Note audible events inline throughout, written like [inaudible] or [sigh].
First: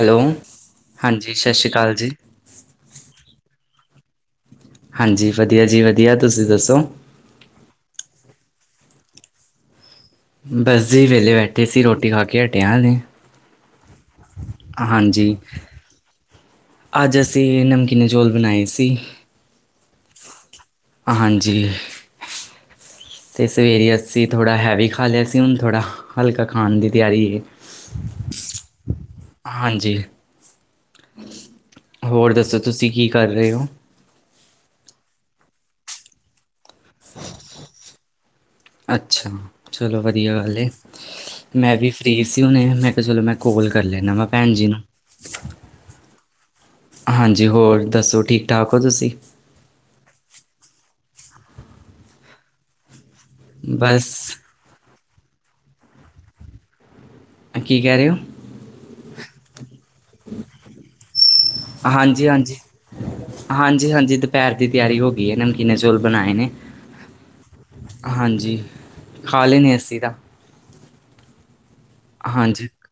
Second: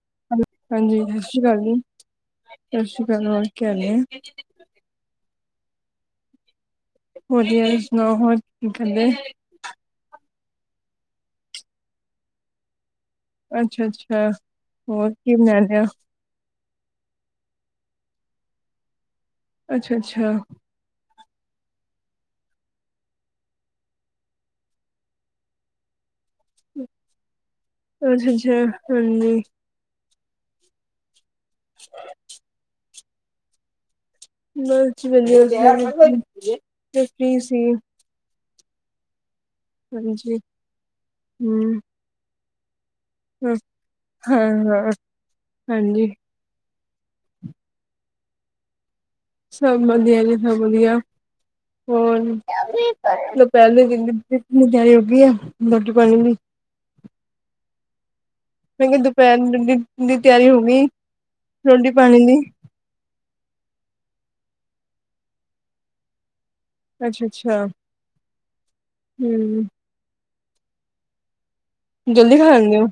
Hello ਹਾਂਜੀ, ਸਤ ਸ਼੍ਰੀ ਕਾਲ ਜੀ, ਸਤਿ ਸ਼੍ਰੀ ਕਾਲ ਹੋਰ ਕੀ ਹਾਲ ਏ। ਹਾਂਜੀ, ਵਧੀਆ ਜੀ -ਵਧੀਆ। ਤੁਸੀਂ ਦੱਸੋ? ਵਧੀਆ, ਤੁਸੀਂ ਸੁਣਾਓ ਹੋਰ ਕੀ ਕਰਦੇ? ਬਸ ਜੀ, ਵੇਹਲੇ ਬੈਠੇ ਸੀ, ਰੋਟੀ ਖਾ ਕੇ ਹਟੇ ਆਂ ਹਲੇ। ਅੱਛਾ- ਅੱਛਾ ਹੋਰ ਹਾਂਜੀ ਕੀ ਬਣਾ ਲਿਆ? ਅੱਜ ਅਸੀਂ, ਨਮਕੀਨ ਚੌਲ ਬਣਾਏ ਸੀ। ਅੱਛਾ- ਅੱਛਾ। ਹਾਂਜੀ। ਤੇ, ਸਵੇਰੇ ਅਸੀਂ ਥੋੜ੍ਹਾ ਹੈਵੀ ਖਾ ਲੇਆ ਸੀ, ਹੁਣ ਥੋੜਾ ਹਲਕਾ, ਖਾਨ ਦੀ ਤਿਆਰੀ ਏ। ਅੱਛਾ- ਅੱਛਾ, ਹਾਂਜੀ। ਹਾਂਜੀ, ਹੋਰ ਦੱਸੋ, ਤੁਸੀਂ ਕੀ ਕਰ ਰਏ ਓ? ਬਸ ਜੀ ਵੇਹਲੀ [unintelligible] ਅੱਛਾ, ਚਲੋ ਵਧੀਆ ਹਾਂਜੀ ਗੱਲ ਏ ਮੈਂ ਹਮ ਵੀ ਫਰੀ ਸੀ ਹੁਣੇ, ਮੈਂ ਤੇ, ਚਲੋ ਮੈਂ ਕੌਲ ਕਰ ਲੈਂਨਾ ਵਾ ਹਾਂ ਭੈੰਜੀ ਨੂੰ। ਹਾਂ ਹਾਂਜੀ ਹਾਂਜੀ, ਹੋਰ ਦੱਸੋ, ਠੀਕ -ਠਾਕ ਹੋ ਤੁਸੀਂ? ਸਬ ਵਧੀਆ ਜੀ- ਸਬ ਵਧੀਆ ਹੋਰ? ਪੈਲੇ ਦਿਨ ਬਸ ਦੀ ਤੇਆਰੀ ਹੋਗੀ ਆ, ਰੋਟੀ -ਪਾਣੀ ਦੀ। ਕੀ ਕੇਹ ਰੇ ਓ? ਮੈਂ ਕੇਹਾ ਦੁਪੈਰ ਰੋ ਦੀ ਤਿਆਰੀ ਹੋ ਗਈ, ਰੋਟੀ- ਪਾਣੀ ਹਾਂਜੀ ਦੀ? ਹਾਂਜੀ ਹਾਂਜੀ- ਹਾਂਜੀ ਦੁਪੈਰ ਦੀ ਤੇਆਰੀ ਹੋ ਗਈ ਐ ਨਮਕੀਨ ਚੌਲ ਬਣਾਏ ਨੇ। ਅੱਛਾ ਅੱਛਾ ਹਾਂਜੀ, ਖਾ ਹਮ ਲੈੰਨੇ ਅਸੀਂ ਤਾਂ। ਜਲਦੀ ਖਾ ਹਾਂਜੀ, ਲੈਂਦੇ ਹੋ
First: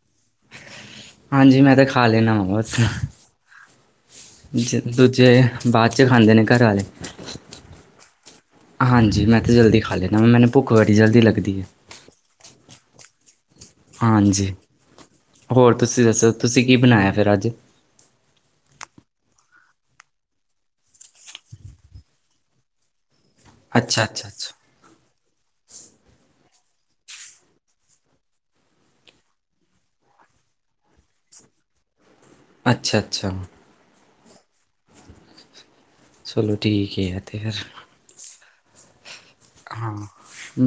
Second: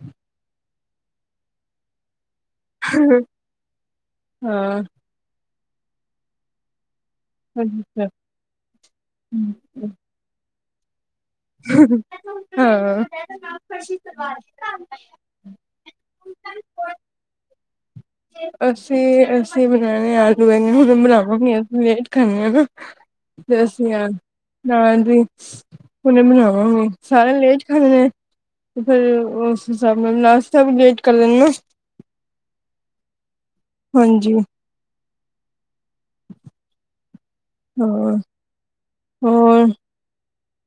ਹਾਂਜੀ ਮੈਂ ਤਾਂ ਖਾ ਲੈਂਨਾ ਵਾ ਬਸ। [unintelligible] ਜ, ਹਾਂ ਦੂਜੇ ਬਾਦ 'ਚ ਖਾਂਦੇ ਨੇ, ਘਰ ਆਲੇ। ਅੱਛਾ ਹਾਂਜੀ, ਮੈਂ ਤੇ ਜਲਦੀ ਖਾ ਲੈਂਨਾ, ਮੈਨੂੰ ਭੁੱਖ ਬੜੀ ਜਲਦੀ ਲੱਗਦੀ ਐ। ਹਾਂ। ਹਾਂਜੀ, ਹੋਰ ਤੁਸੀਂ ਦੱਸੋ ਤੁਸੀਂ ਕੀ ਬਣਾਇਆ ਫਿਰ ਅੱਜ? ਅਸੀਂ-ਅਸੀਂ ਬਣਾਏ ਆਲੂ ਬੈਂਗਣ ਹੁਣ ਰਾਤ ਨੂੰ ਵੀ ਸੀ ਉਹੀ ਖਾਂਵਾ ਗੇ। ਪਰਸ ਅੱਛਾ ਵਗੈਰਾ, ਅੱਛਾ ਅੱਛਾ ਨਾ ਜੀ। ਹੁਨੇ ਬਣਾਵਾਂਗੇ ਸਾਰੇ ਲੇਟ ਖਾਂਦੇ ਆ। ਫਿਰ ਉਸ ਹਿਸਾਬ ਨਾਲ ਨਾਸਤਾ ਵੀ ਲੇਟ ਕਰਰੇ ਨਾ। ਅੱਛਾ ਅੱਛਾ ਹਾਂਜੀ ਚਲੋ ਠੀਕ ਹੈ ਅਤੇ ਫਿਰ ਹੂੰ ਹਾਂ,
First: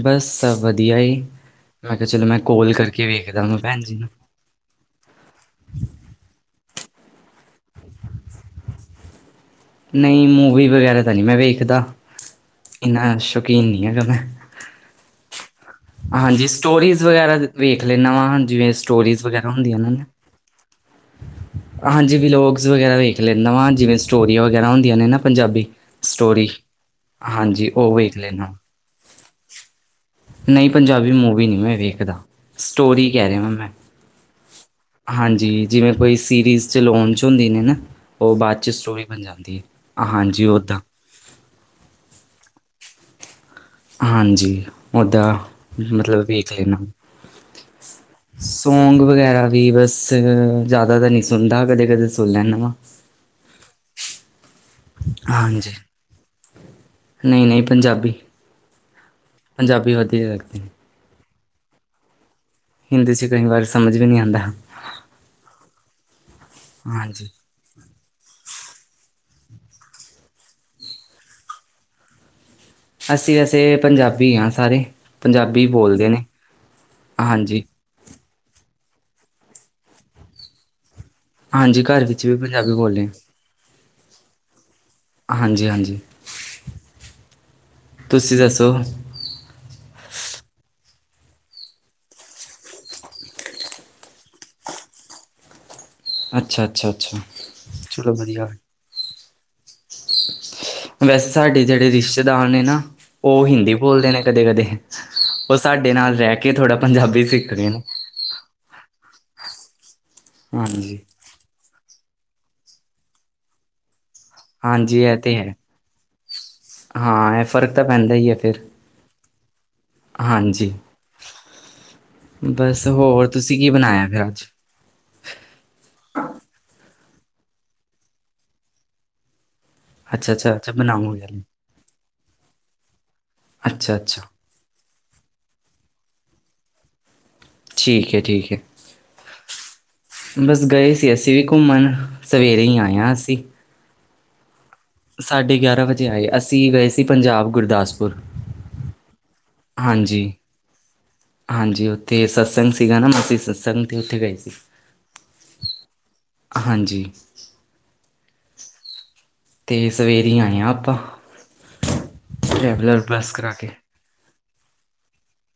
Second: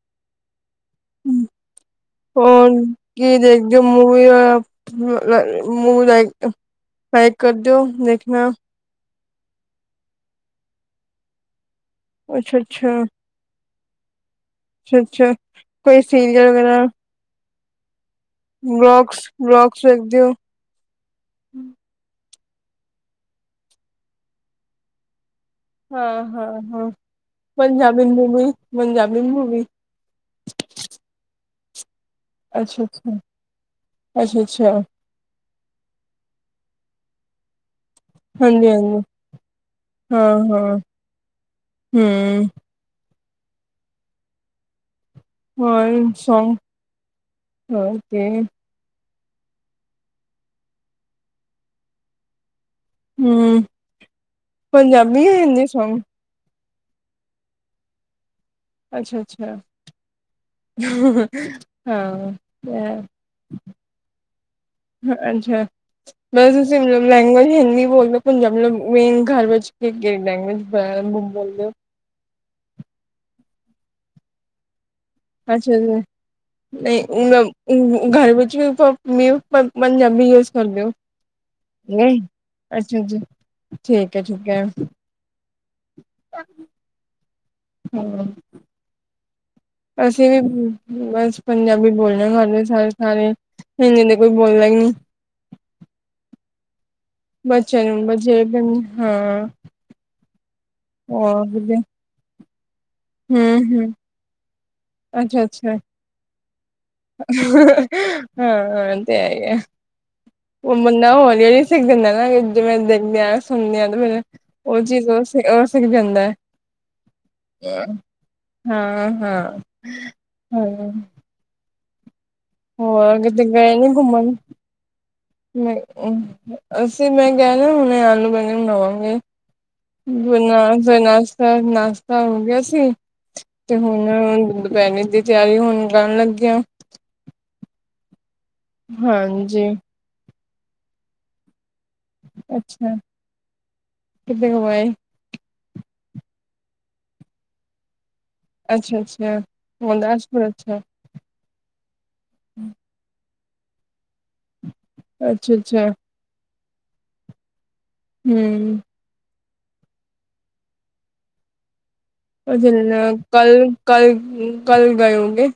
ਬਸ ਸਭ ਵਧ ਵਧੀਆ ਜੀ, ਮੈਂ ਕਿਹਾ ਚਲੋ ਮੈਂ ਕੋਲ ਕਰਕੇ ਵੇਖਦਾ ਹੁਣ ਭੈਣ ਜੀ ਨੂੰ ਅ ਮੂ ਆ ਮੂਵੀ ਆਈ ਨਾਲੇ ਕਦੋ ਵੇਖਣਾ। ਨਹੀਂ-ਨਹੀ ਮੂਵੀ ਵਗੈਰਾ ਤਾਂ ਨਹੀਂ ਮੈਂ ਵੇਖਦਾ ਅੱਛਾ ਅੱਛਾ ਇੰਨਾ ਸ਼ੌਕੀਨ ਨਹੀਂ ਹੈਗਾ ਮੈਂ। ਅੱਛਾ ਅੱਛਾ ਕੋਈ ਹਾਂਜੀ ਸੀਰੀਅਲ ਵਗੈਰਾ ਸਟੋਰੀਜ਼ ਵਗੈਰਾ ਵੇਖ ਲੈਂਦਾ ਵਾਂ ਹਾਂਜ ਜਿਵੇਂ ਸਟੋਰੀਜ਼ ਬਲੋਗਸ ਵਗੈਰਾ ਹੁੰਦੀਆਂ ਬਲੋਗਸ ਨੇ ਨਾ। ਵੇਖਦੇ ਹੋ? ਹਾਂਜੀ ਵਿਲੋਗਸ ਵਗੈਰਾ ਵੇਖ ਲੈਂਦਾ ਵਾ ਜਿਵੇਂ ਸਟੋਰੀ ਜਿਹੜੀ ਵਗੈਰਾ ਹੁੰਦੀਆਂ ਨੇ ਨਾ ਪੰਜਾਬੀ। ਹਾਂ ਸਟੋਰੀ ਹਾਂ ਹਾਂ, ਹਾਂਜੀ ਉਹ ਪੰਜਾਬੀ ਵੇਖ ਲੈਂਦਾ ਮੂਵੀ-ਪੰਜਾਬੀ ਮੂਵੀ। ਨੀ ਪੰਜਾਬੀ ਮੂਵੀ ਨਹੀਂ ਮੈਂ ਵੇਖਦਾ। ਅੱਛਾ ਸਟੋਰੀ ਅੱਛਾ, ਕਹਿ ਰਿਹਾ ਵਾਂ ਮੈਂ ਅੱਛਾ ਅੱਛਾ। ਹਾਂਜੀ ਜਿਵੇਂ ਕੋਈ ਸੀਰੀਜ਼ ਲੋਨ 'ਚ ਹੁੰਦੀ ਨੇ ਨਾ। ਉਹ ਬਾਅਦ ਹਾਂਜੀ 'ਚ ਹਾਂਜੀ ਸਟੋਰੀ ਬਣ ਜਾਂਦੀ ਹੈ ਆ, ਹਾਂਜੀ ਉੱਦਾਂ। ਹੂੰ। ਹਾਂਜੀ ਓਦਾਂ ਹੋਰ ਮਤਲਬ ਵੇਖ ਸੌਂਗ ਲੈਣਾ। ਓਕੇ ਸੋ ਸੌਗ ਵਗੈਰਾ ਵੀ ਬਸ ਜ਼ਿਆਦਾ ਤਾਂ ਨਹੀਂ ਸੁਣਦਾ ਕਦੇ- ਕਦੇ ਸੁਣ ਲੈਦਾ ਵਾਂ। ਹੂੰ, ਪੰਜਾਬੀ ਜਾਂ ਹਿੰਦੀ ਸੌਗ? ਨਈ -ਨਈ ਪੰਜਾਬੀ। ਅੱਛਾ ਅੱਛਾ ਪੰਜਾਬੀ ਵਧੀਆ ਲੱਗਦੇ ਨੇ [unintelligible] ਹਾਂ। ਹਿੰਦੀ 'ਚ ਕਈ ਵਾਰ ਸਮਝ ਵੀ ਨਹੀਂ ਆਉਂਦਾ ਇਹ, ਅੱਛਾ ਬਸ ਤੁਸੀਂ ਮਤਲਬ ਹਾਂਜੀ ਲੈਂਗੁਏਜ ਹਿੰਦੀ ਬੋਲੋ। ਪੰਜਾਬੀ ਮੀਨਜ਼ ਘਰ ਵਿੱਚ ਕਿਹੜੀ ਲੈਂਗੁਏਜ ਜਿਆਦਾ ਬੋਲਦੇ ਓ। ਅਸੀਂ ਵੈਸੇ ਪੰਜਾਬੀ ਹਾਂ ਸਾਰੇ। ਪੰਜਾਬੀ ਅੱਛਾ ਜੀ ਬੋਲਦੇ ਨੇ ਨੀ ਨ ਹਾਂਜੀ ਘਰ ਵਿੱਚ ਤ ਨੀ ਪਰ ਪੰਜਾਬੀ ਯੂਜ ਕਰ ਦੇ ਓ। ਹਾਂਜੀ ਘਰ ਵਿੱਚ ਵੀ ਪੰਜਾਬੀ ਬੋਲਦੇ ਹਾਂ। ਜੀ ਠੀਕ ਹੈ ਠੀਕ ਹੈ। ਹਾਂਜੀ ਹਾਂਜੀ, ਹਾਂ ਤੁਸੀਂ ਦੱਸੋ। ਅਸੀਂ ਵੀ ਬਸ ਪੰਜਾਬੀ ਬੋਲਦੇ ਆਂ ਘਰ ਸਾਡੇ ਸਾਰੇ। ਹਿੰਦੀ ਤਾਂ ਕੋਈ ਬੋਲਦਾ ਈਨੀ ਅੱਛਾ ਅੱਛਾ ਅੱਛਾ। ਬੱਚੇ ਨੂੰ ਚਲੋ ਬਚੇ ਵਧੀਆ ਹੁਨ ਹਾਂ। ਵੈਸੇ ਹਮ ਸਾਡੇ ਜਿਹੜੇ ਰਿਸ਼ਤੇਦਾਰ ਨੇ ਨਾ ਉਹ ਹਿੰਦੀ ਹਮ ਬੋਲਦੇ ਨੇ ਕਦੇ -ਕਦੇ ਅੱਛਾ ਉਹ ਅੱਛਾ ਸਾਡੇ ਨਾਲ ਰਹਿ ਕੇ ਥੋੜ੍ਹਾ ਪੰਜਾਬੀ ਸਿੱਖਦੇ ਨੇ। ਹਾਂ ਇਹ ਤਾਂ ਹੈ ਹੀ ਹੈ ਉਹ ਹਾਂਜੀ ਬੰਦਾ ਹੌਲੀ ਹੌਲੀ। ਸਿੱਖ ਜਾਂਦਾ ਨਾ ਐਵੇਂ ਜਿਵੇਂ [unintelligible] ਸੁਣਦੇ ਹਾਂ ਤੇ ਫਿਰ ਉਹ ਹਾਂਜੀ ਚੀਜ਼ ਇਹ ਉਹ ਤੇ ਸੀ ਹੈ ਉਹ ਸਿੱਖ ਜਾਂਦਾ। ਹਾਂ ਇਹ ਫ਼ਰਕ ਤਾਂ ਪੈਂਦਾ ਹੀ ਹੈ ਫਿਰ। ਹਾਂ ਹਾਂ। ਹਾਂਜੀ ਹਾਂ ਬਸ ਹੋਰ ਤੁਸੀਂ ਕੀ ਬਣਾਇਆ ਫਿਰ ਅੱਜ। ਨਹੀਂ ਇਹ। ਅਸੀਂ ਮੈਂ ਕਹਿਣਾ ਹੁਣੇ ਆਲੂ ਬੈਂਗਣ ਬਣਾਵਾਂਗੇ। ਅੱਛਾ ਅੱਛਾ ਅੱਛਾ ਫਿਰ ਬਣਾਓਗੇ ਨਾਸ਼ਤਾ ਨਾਸ਼ਤਾ ਹੋ ਗਿਆ ਸੀ ਤੇ ਅੱਛਾ ਅੱਛਾ ਹੁਣ। ਬੈਂਗਣ ਦੀ ਤਿਆਰੀ ਹੁਣ ਕਰਨ ਲੱਗੇ ਆਂ। ਠੀਕ ਹੈ ਠੀਕ ਹੈ। ਹਾਂਜੀ। ਬਸ ਗਏ ਸੀ ਅਸੀਂ ਵੀ ਘੁੰਮਣ ਸਵੇਰੇ ਹੀ ਅੱਛਾ ਆਏ ਹਾਂ ਅਸੀਂ। ਕਿੱਥੇ ਹੋ ਆਏ। ਸਾਢੇ ਗਿਆਰਾਂ ਵਜੇ ਆਏ ਅਸੀਂ ਗਏ ਸੀ ਪੰਜਾਬ ਗੁਰਦਾਸਪੁਰ। ਅੱਛਾ ਅੱਛਾ ਹਾਂਜੀ ਗੁਰਦਾਸਪੁਰ ਅੱਛਾ। ਹਾਂਜੀ ਉੱਥੇ ਸਤਸੰਗ ਸੀਗਾ ਨਾ ਅਸੀਂ ਸਤਸੰਗ 'ਤੇ ਉੱਥੇ ਗਏ ਸੀ। ਅੱਛਾ ਅੱਛਾ ਹਾਂਜੀ ਹੂੰ। ਤੇ ਸਵੇਰੇ ਆਏ ਹਾਂ ਆਪਾਂ। ਹਜੇ ਨਹੀਂ ਟਰੈਵਲਰ ਜਾਣਾ ਬੱਸ ਕਰਾ ਕੇ ਕੱਲ ਕੱਲ ਗਏ ਹੋ ਗਏ।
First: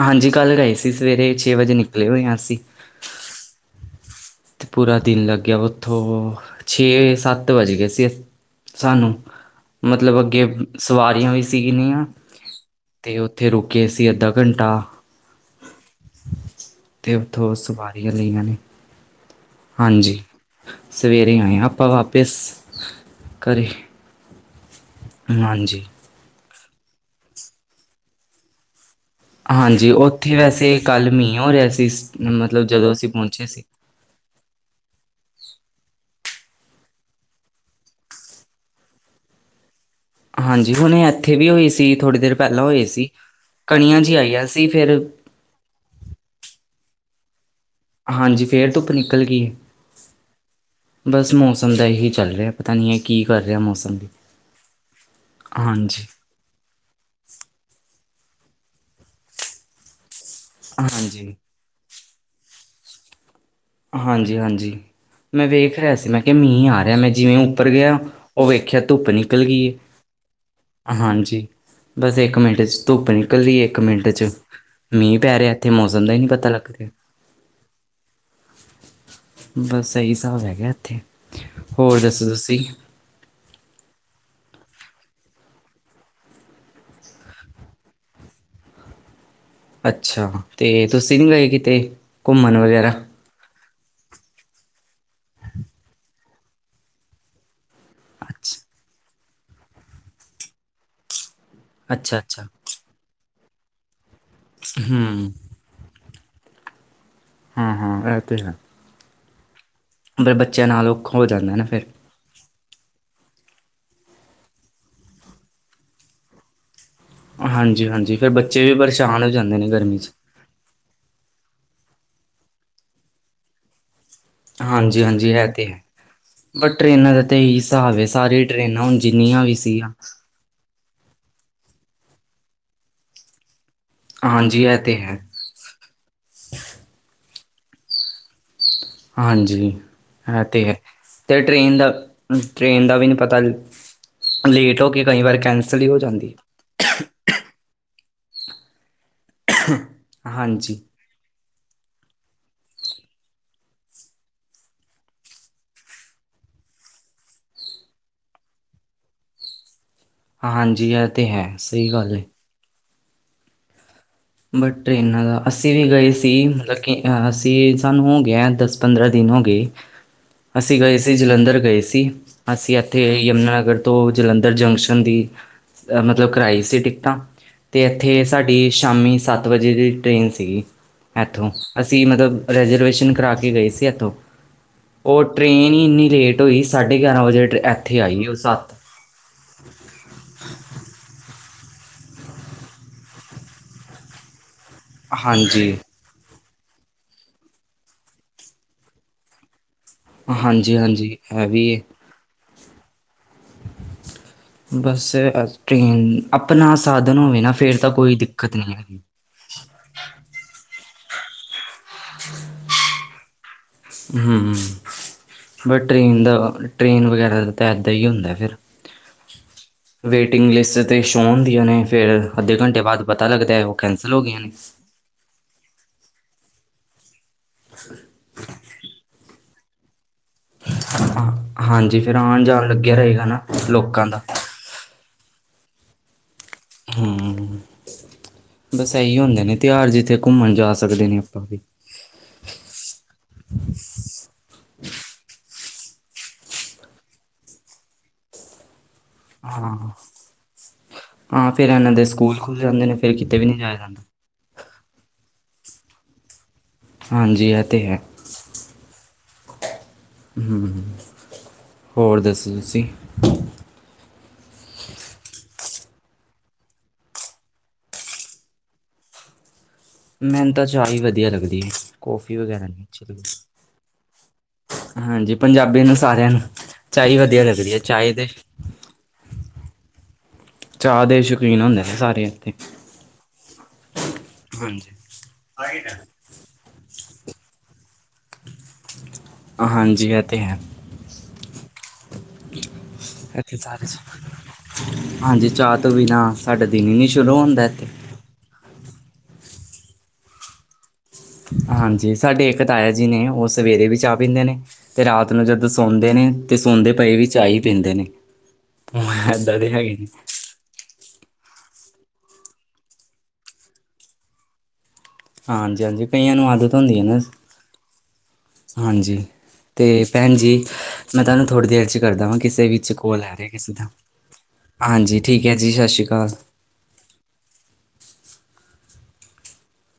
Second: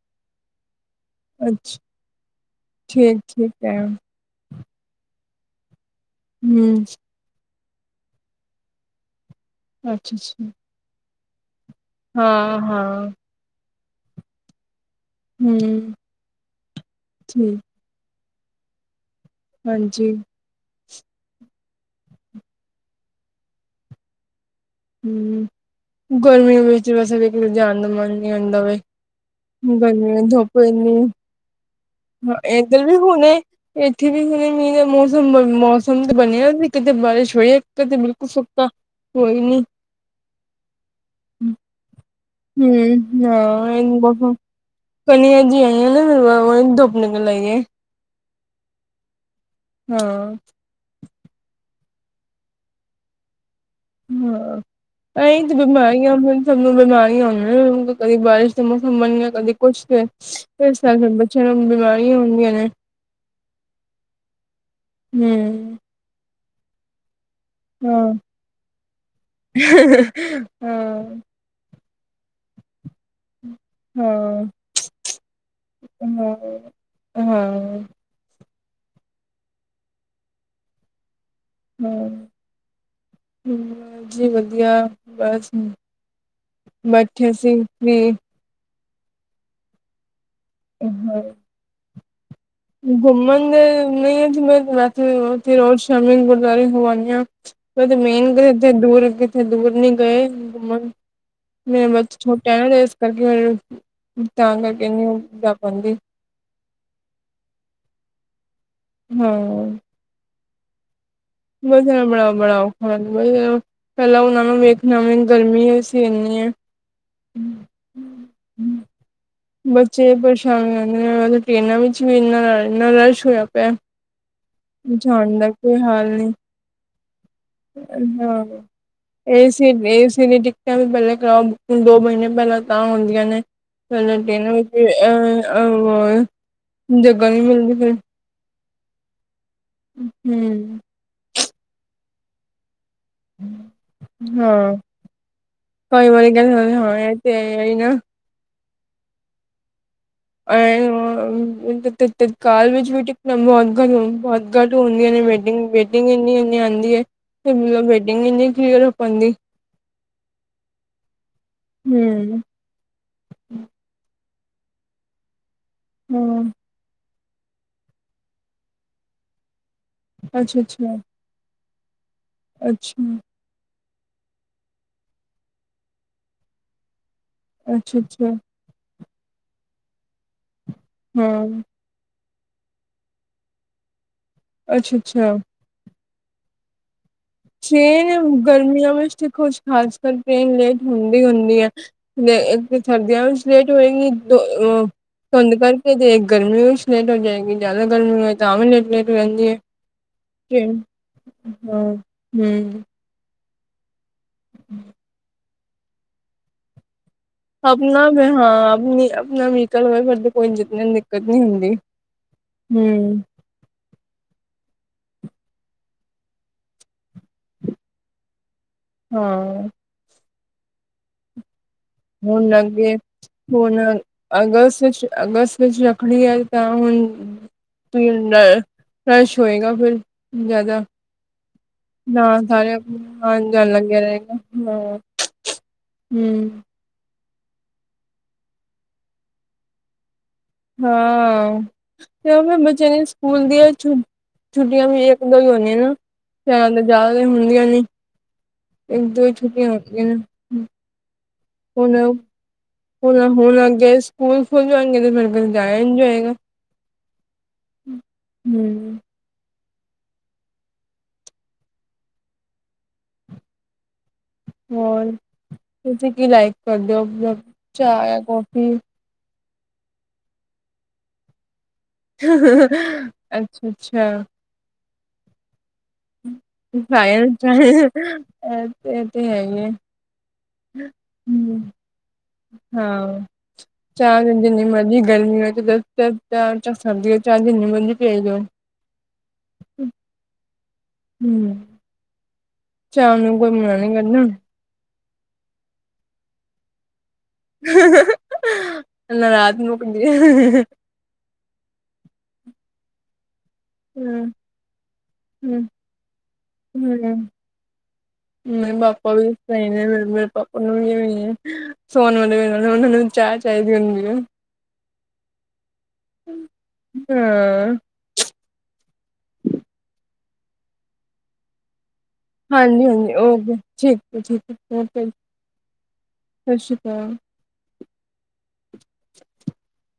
ਹਾਂਜੀ ਕੱਲ ਗਏ ਸੀ ਸਵੇਰੇ ਛੇ ਵਜੇ ਅੱਛਾ ਨਿਕਲੇ ਹੋਏ ਹਾਂ ਅਸੀਂ। ਠੀਕ ਠੀਕ ਹੈ। ਤੇ ਪੂਰਾ ਦਿਨ ਲੱਗਿਆ ਉੱਥੋਂ ਹਮ ਛੇ ਸੱਤ। ਸੱਤ ਵੱਜ ਗਏ ਸੀ ਸਾਨੂੰ ਅੱਛਾ ਮਤਲਬ ਅੱਗੇ ਅੱਛਾ ਸਵਾਰੀਆਂ ਵੀ ਸੀਗੀਆਂ। ਹਾਂ ਹਾਂ। ਉੱਥੇ ਰੁਕੇ ਸੀ ਅੱਧਾ ਘੰਟਾ ਹਮ ਤੇ ਉੱਥੋਂ ਠੀਕ ਉਸ ਬਾਅਦ। ਇਹ ਰਹੀਆਂ ਨੇ। ਹਾਂਜੀ ਸਵੇਰੇ ਆਏ ਹਾਂ ਆਪਾਂ ਵਾਪਿਸ ਘਰੇ। ਹਾਂਜੀ। ਗਰਮੀ ਵਿੱਚ ਵੈਸੇ ਵੀ ਕੀਤੇ ਜਾਣ ਦਾ ਮਨ ਨੀ ਹੁੰਦਾ ਵੇ। ਹਾਂਜੀ ਗਰਮੀ ਉੱਥੇ ਧੁੱਪ ਵੈਸੇ ਇੰਨੀ ਕੱਲ ਮੀਂਹ ਹੋ ਰਿਹਾ ਸੀ। ਹਾਂ ਮਤਲਬ ਇੱਧਰ ਜਦੋਂ ਵੀ ਅਸੀਂ ਹੁਣੇ। ਪਹੁੰਚੇ ਸੀ ਇੱਥੇ ਵੀ ਹੁਣੇ ਮੀਂਹ ਦਾ ਮੌਸਮ ਮੌਸਮ ਤੇ ਬਣਿਆ ਕਿਤੇ ਬਾਰਿਸ਼ ਹੋਈ ਕਿਤੇ ਬਿਲਕੁਲ ਸੁੱਕਾ। ਹੋਈ ਨੀ ਹਾਂਜੀ ਹੁਣ ਇੱਥੇ ਵੀ ਹੋਈ ਸੀ ਥੋੜੀ ਦੇਰ ਪਹਿਲਾਂ ਹੋਈ ਸੀ ਹੂੰ ਹਾਂ ਕਣੀਆਂ ਇਹ ਜਿਹੀ ਬਹੁ ਆਈਆਂ ਸੀ ਫਿਰ ਕਨੀਆ ਜਿਹੀਆ ਆ ਵਾਹ ਧੁੱਪ ਨਿਕਲ ਆਈ ਏ। ਹਾਂਜੀ ਫਿਰ ਧੁੱਪ ਨਿਕਲ ਗਈ। ਹਾਂ। ਬਸ ਮੌਸਮ ਦਾ ਇਹੀ ਚੱਲ ਰਿਹਾ ਪਤਾ ਨਹੀਂ ਹੈ ਕੀ ਕਰ ਰਿਹਾ ਮੌਸਮ। ਵੀ ਹਾਂ ਤਾਂ ਇਹੀ ਤੇ ਹਾਂਜੀ ਬਿਮਾਰੀਆਂ ਨੇ। ਸਭ ਨੂੰ ਬਿਮਾਰੀਆਂ ਹੋ ਜੇ ਨੇ ਕਦੀ ਬਾਰਿਸ਼ ਦਾ ਮੌਸਮ ਬਣ ਗਿਆ ਕਦੇ ਕੁਛ ਤੇ ਇਸ ਨਾਲ ਫਿਰ ਹਾਂਜੀ ਬੱਚਿਆਂ ਨੂੰ ਬਿਮਾਰੀਆਂ ਹੁੰਦੀਆਂ ਨੇ। ਹਾਂਜੀ ਹਾਂਜੀ ਮੈਂ ਹਮ ਵੇਖ ਰਿਹਾ ਸੀ ਮੈਂ ਕਿਹਾ ਮੀਂਹ ਆ ਰਿਹਾ ਮੈਂ ਜਿਵੇਂ! ਉੱਪਰ ਗਿਆ ਹਾਂ ਉਹ ਵੇਖਿਆ ਧੁੱਪ ਨਿਕਲ ਗਈ ਏ ਹਾਂ 'ਹਾਂਜੀ। ਬਸ ਇੱਕ ਮਿੰਟ 'ਚ ਧੁੱਪ ਨੀਂ ਨਿਕਲਦੀ ਏ ਇੱਕ ਮਿੰਟ ਚ ਹਾਂ-ਹਾਂ-ਹਾਂ, ਮੀਂਹ ਪੈ ਰਿਹਾ ਇੱਥੇ ਮੌਸਮ ਦਾ ਹੀ ਨਹੀਂ ਪਤਾ ਲੱਗ ਰਿਹਾ। ਹਾਂ। ਬਸ ਇਹੀ ਹਿਸਾਬ ਹੈਗਾ' ਇੱਥੇ ਹੋਰ ਦੱਸੋ ਤੁਸੀਂ! ਜੀ ਵਧੀਆ ਬਸ ਹੁਣ ਬੈਠੇ ਸੀ ਵੀ ਅੱਛਾ ਤੇ ਤੁਸੀਂ ਨੀ ਗਏ ਕਿਤੇ ਘੁੰਮਣ ਵਗੈਰਾ ਘੁੰਮਣ ਗਏ ਨਹੀਂ ਜਿਵੇਂ ਰਾਤੀ ਰੋਜ਼ ਸ਼ਾਮੀ ਗੁਰਦੁਆਰੇ ਹੋ ਆਂਦੇ ਹਾਂ। ਮੇਨ ਗਏ ਅੱਛਾ ਕਿੱਥੇ ਦੂਰ ਕਿਥੇ ਦੂਰ ਨਹੀਂ ਗਏ ਘੁੰਮਣ। ਮੈਂ ਬੱਚਾ ਅੱਛਾ ਅੱਛਾ ਛੋਟਾ ਹੈ ਨਾ ਤੇ ਇਸ ਕਰਕੇ ਤਾਂ ਕਰਕੇ ਨਹੀਂ ਹੂੰ ਜਾ ਪਾਉਂਦੀ। ਹਾਂ ਇਹ ਤੇ ਹੈ। ਹਾਂ। ਬੱਚਿਆਂ ਨਾ ਲਓ ਹੋ ਜਾਂਦਾ ਵਧੀਆ ਮਿਲਾਓ ਮਿਲਾਓ। ਹਾਂ ਬਸ ਪਹਿਲਾਂ ਉਹਨਾਂ ਨੂੰ ਵੇਖਣਾ ਵੀ ਗਰਮੀ ਅਸੀਂ ਇੰਨੀ ਏ। ਹਾਂਜੀ ਹਾਂਜੀ ਫਿਰ ਬੱਚੇ ਵੀ ਪਰੇਸ਼ਾਨ ਹੋ ਜਾਂਦੇ ਨੇ ਗਰਮੀ 'ਚ। ਹਾਂ ਟ੍ਰੇਨਾਂ ਵਿੱਚ ਵੀ ਇੰਨਾ ਇੰਨਾ ਰਸ਼ ਹੋਇਆ ਪਿਆ। ਜਾਣ ਦਾ ਕੋਈ ਹਾਲ ਨਹੀਂ। ਬਸ ਟਰੇਨਾਂ ਦਾ ਤਾਂ ਇਹੀ ਹਿਸਾਬ ਹੈ ਹਾਂ ਸਾਰੀਆਂ ਟਰੇਨਾਂ ਹੁਣ ਜਿੰਨੀਆਂ ਵੀ ਏਸੀ ਸੀਆਂ ਏਸੀ ਦੀ ਵੀ ਪਹਿਲਾਂ ਕਰਾਓ ਬੁਕਿੰਗ ਦੋ ਮਹੀਨੇ ਪਹਿਲਾਂ ਤਾਂ ਹੁੰਦੀਆਂ ਨੇ ਪਹਿਲਾਂ ਹਾਂਜੀ ਇਹ ਤੇ ਹੈ [unintelligible] ਆ ਜਗਾ ਨੀ ਮਿਲਦੀ ਫਿਰ। ਹਾਂਜੀ ਹੈ ਤੇ ਹੈ ਹਮ ਤੇ ਟ੍ਰੇਨ ਦਾ ਟ੍ਰੇਨ ਦਾ ਵੀ ਨਹੀਂ ਪਤਾ ਨਹੀਂ ਹਾਂ ਲੇਟ ਹੋ ਕੇ ਕਈ ਵਾਰ ਕੈਂਸਲ ਹੀ ਹੋ ਜਾਂਦੀ ਹੈ। [unintelligible] ਤੇ ਆਈ ਨਾ [unintelligible] [unintelligible] ਤਤਕਾਲ ਵਿੱਚ ਵੀ ਟਿਕਟ ਬਹੁਤ ਘੱਟ ਬਹੁਤ ਘੱਟ ਹੁੰਦੀਆਂ ਨੇ ਵੇਟਿੰਗ ਵੇਟਿੰਗ ਇਨੀ ਇਨੀ ਆਉਂਦੀ ਹੈ। ਵੈਟਿੰਗ ਇਨੀ ਕਲੀਅਰ ਹੋ ਪਾਂਦੀ ਹਾਂ ਹਾਂਜੀ ਇਹ ਤਾਂ ਹੈ ਸਹੀ ਗੱਲ ਹੈ। ਹੂੰ, ਬਟ ਟਰੇਨਾਂ ਦਾ ਅਸੀਂ ਵੀ ਗਏ ਸੀ ਹਾਂ, ਮਤਲਬ ਕਿ ਅਸੀਂ ਸਾਨੂੰ ਹੋ ਗਏ ਦਸ ਪੰਦਰਾਂ ਦਿਨ ਹੋ ਗਏ। ਅਸੀਂ ਅੱਛਾ-ਅੱਛਾ, ਗਏ ਸੀ ਜਲੰਧਰ ਗਏ ਸੀ ਅਸੀਂ ਇੱਥੇ ਅੱਛਾ, ਯਮੁਨਾਨਗਰ ਤੋਂ ਜਲੰਧਰ ਜੰਕਸ਼ਨ ਦੀ ਮਤਲਬ ਕਰਵਾਈ ਸੀ ਟਿਕਟਾਂ ਤੇ ਇੱਥੇ ਅੱਛਾ-ਅੱਛਾ, ਸਾਡੀ ਸ਼ਾਮੀ ਸੱਤ ਵਜੇ ਦੀ ਟ੍ਰੇਨ ਸੀਗੀ ਹਾਂ, ਇੱਥੋਂ। ਅਸੀਂ ਮਤਲਬ ਰਿਜਰਵੇਸ਼ਨ ਕਰਾ ਕੇ ਗਏ ਸੀ ਇੱਥੋਂ ਉਹ ਅੱਛਾ-ਅੱਛਾ ਟ੍ਰੇਨ ਇੰਨੀ ਲੇਟ ਹੋਈ ਸਾਡੀ। ਟ੍ਰੇਨ ਗਰਮੀਆਂ ਵਿੱਚ ਖੋ ਖਾਸ ਕਰ ਟ੍ਰੇਨ ਲੇਟ ਹੁੰਦੀ ਹੁੰਦੀ ਹੈ। ਸਰਦੀਆਂ ਵਿੱਚ ਲੇਟ ਹੋਏਗੀ ਦੋ। ਧੁੰਦ ਹਾਂਜੀ, ਕਰਕੇ ਜੇ ਗਰਮੀ ਲੇਟ ਹੋ ਜਾਏਗੀ ਜ਼ਿਆਦਾ ਗਰਮੀ ਹੋਏ ਤਾਂ ਆਮ ਵੀ ਲੇਟ ਲੇਟ ਹੋ ਜਾਂਦੀ ਹੈ। ਤੇ ਹਾਂਜੀ-ਹਾਂਜੀ ਇਹ ਹਾਂ ਵੀ ਏ। ਹੂੰ। ਬਸ ਟ੍ਰੇਨ ਆਪਣਾ ਸਾਧਨ ਹੋਵੇ ਨਾ। ਫੇਰ ਤਾਂ ਆਪਣਾ ਕੋਈ ਵੀ ਦਿੱਕਤ ਨਹੀਂ ਹੈਗੀ। ਹਾਂ ਆਪਣਾ ਵੀਕਲ ਹੋ ਫਿਰ ਕੋਈ ਦਿੱਕਤ ਨਹੀਂ ਹੁੰਦੀ। [inaudible] ਹੂੰ। ਹੂੰ। ਬਟ ਟ੍ਰੇਨ ਦਾ ਟ੍ਰੇਨ ਵਗੈਰਾ ਦਾ ਤਾਂ ਇੱਦਾਂ ਹੀ ਹੁੰਦਾ ਫਿਰ। ਹਾਂ। ਵੇਟਿੰਗ ਲਿਸਟ 'ਤੇ ਛੋ ਹਦੀਆਂ ਨੇ। ਫਿਰ ਹੁਣ ਅੱਧੇ ਘੰਟੇ ਜਾਂਦੀ ਹੈ ਬਾਅਦ ਪਤਾ ਲੱਗਦਾ ਹੈ ਉਹ ਹੁਣ ਕੈਂਸਲ ਹੋ ਗਈਆਂ ਨੇ ਅਗਸਤ ਵਿੱਚ ਅਗਸਤ ਰੱਖੜ ਆਈ ਤਾਂ ਹੁਣ ਹੁਣ ਫਰੈਸ਼ ਹੋਏਗਾ ਫਿਰ। ਜ਼ਿਆਦਾ ਹਾਂ- ਹਾਂਜੀ ਫਿਰ ਨਾ ਆਉਣ ਜਾਣ ਸਾਰੇ ਲੱਗਿਆ ਆਪਣੇ ਰਹੇਗਾ ਨਾ ਆਉਣ ਜਾਣ ਲੱਗਿਆ ਲੋਕਾਂ ਦਾ ਰਹੇਗਾ। ਹੂੰ, ਹੂੰ। ਹੂੰ ਬਸ ਇਹੀ ਹੁੰਦੇ ਨੇ ਤਿਉਹਾਰ ਜਿੱਥੇ ਘੁੰਮਣ ਜਾ ਸਕਦੇ ਨੇ ਆਪਾਂ ਵੀ। ਹਾਂ ਤੇ ਮੈਂ ਬੱਚਿਆਂ ਨੇ ਸਕੂਲ ਦੀਆਂ ਛੁੱਟੀਆਂ ਵੀ ਇੱਕ ਦੋ ਹੀ ਹੋਣੀ ਜਿਆਦਾ ਹੁੰਦੀਆਂ ਨੇ। ਇੱਕ ਦੋ ਹੀ ਛੁੱਟੀਆਂ ਹਾਂ [unintelligible] ਨੇ। ਹਾਂ ਫਿਰ ਇਹਨਾਂ ਹੁਣ ਦੇ ਸਕੂਲ ਖੁੱਲ ਜਾਂਦੇ ਨੇ ਫਿਰ ਹੁਣ ਕਿਤੇ ਵੀ ਨਹੀਂ ਹੁਣ ਜਾਇਆ ਅੱਗੇ ਜਾਂਦਾ। ਸਕੂਲ ਸਕੂਲ ਜਾਣਗੇ ਤੇ ਫਿਰ ਜਾਇਆ ਨਹੀਂ ਜਾਏਗਾ। ਹਾਂਜੀ ਇਹ ਤਾਂ ਹੈ। ਹੂੰ। ਹੋਰ ਦੱਸੋ ਤੁਸੀਂ। ਹੋਰ ਤੁਸੀਂ ਕੀ ਲਾਈਕ ਕਰਦੇ ਹੋ ਚਾਹ ਕੌਫੀ। ਮੈਨੂੰ ਤਾਂ ਚਾਹ ਹੀ ਵਧੀਆ ਲੱਗਦੀ ਹੈ। ਕੌਫੀ ਵਗੈਰਾ ਨਹੀਂ ਅੱਛੀ ਲੱਗਦੀ ਅੱਛਾ -ਅੱਛਾ। ਹਾਂਜੀ ਪੰਜਾਬੀਆਂ ਨੂੰ ਸਾਰਿਆਂ ਨੂੰ ਚਾਹ ਫਾਇਰ ਵਧੀਆ ਲੱਗਦੀ ਹੈ ਟ੍ਰਾਇਲ ਚਾਹ ਦੇ। ਇਹ ਇਹ ਤੇ ਹੈ ਹੀ ਹੈ। ਚਾਹ ਦੇ ਸ਼ੌਕੀਨ ਹੁੰਦੇ ਨੇ ਸਾਰੇ ਇੱਥੇ ਹਾਂ ਚਾਰ ਦਿਨ ਜਿੰਨੀ ਹਾਂਜੀ ਮਰਜ਼ੀ ਗਰਮੀ ਹੋਵੇ ਚਾਰ ਹਸਣ ਦੀ ਚਾਰ ਜਿੰਨੀ ਮਰਜ਼ੀ ਤੇਜ਼ ਹੋ। ਹਾਂਜੀ ਇਹ ਤਾਂ ਹੈ। ਉੱਚਾ ਉਹਨੂੰ ਕੋਈ ਇੱਥੇ ਸਾਰੇ [unintelligible] ਕਰਨਾ। ਹਾਂਜੀ ਚਾਹ ਤੋਂ ਬਿਨਾਂ ਸਾਡੇ ਦਿਨ ਹੀ ਨਹੀਂ ਸ਼ੁਰੂ ਹੁੰਦਾ ਇੱਥੇ। ਰਾਤ ਨੂੰ ਕਹਿੰਦੇ ਹਾਂਜੀ ਸਾਡੇ ਇੱਕ ਤਾਇਆ ਜੀ ਨੇ ਉਸ ਸਵੇਰੇ ਵੀ ਚਾਹ ਹਮ ਪੀਂਦੇ ਨੇ ਤੇ ਰਾਤ ਨੂੰ ਜਦੋਂ ਹਮ ਸੌਂਦੇ ਨੇ ਤੇ ਸੌਦੇ ਪਏ ਵੀ ਚਾਹ ਹੀ ਪੀਂਦੇ ਨੇ। ਨਹੀਂ ਪਾਪਾ ਵੀ ਏਦਾਂ ਸਹੀ ਦੇ ਨੇ ਹੈਗੇ ਮੇਰੇ ਪਾਪਾ। [unintelligible] ਸੋਨ ਵਾਲੇੇ ਉਹਨਾਂ ਨੂੰ ਚਾਹ ਚਾਹੀਦੀ ਹੁੰਦੀ ਆ। ਹਾਂਜੀ ਹਾਂਜੀ ਕਈਆਂ ਨੂੰ ਆਦਤ ਹੁੰਦੀ ਹੈ ਨਾ। ਹਾਂ ਹਾਂਜੀ ਤੇ ਭੈਣ ਜੀ ਮੈਂ ਤੁਹਾਨੂੰ ਥੋੜੀ ਦੇਰ 'ਚ। ਕਰਦਾ ਵਾਂ ਕਿਸੇ ਹਾਂਜੀ ਵਿੱਚ ਹਾਂਜੀ ਕੋਲ ਆ ਰਿਹਾ ਓਕੇ ਕਿਸੇ ਦਾ ਠੀਕ ਹੈ ਠੀਕ ਹੈ ਓਕੇ ਹਾਂਜੀ ਠੀਕ ਹੈ ਜੀ ਸਤਿ ਸ਼੍ਰੀ ਅਕਾਲ। ਸਤਿ ਸ਼੍ਰੀ ਅਕਾਲ। [inaudible]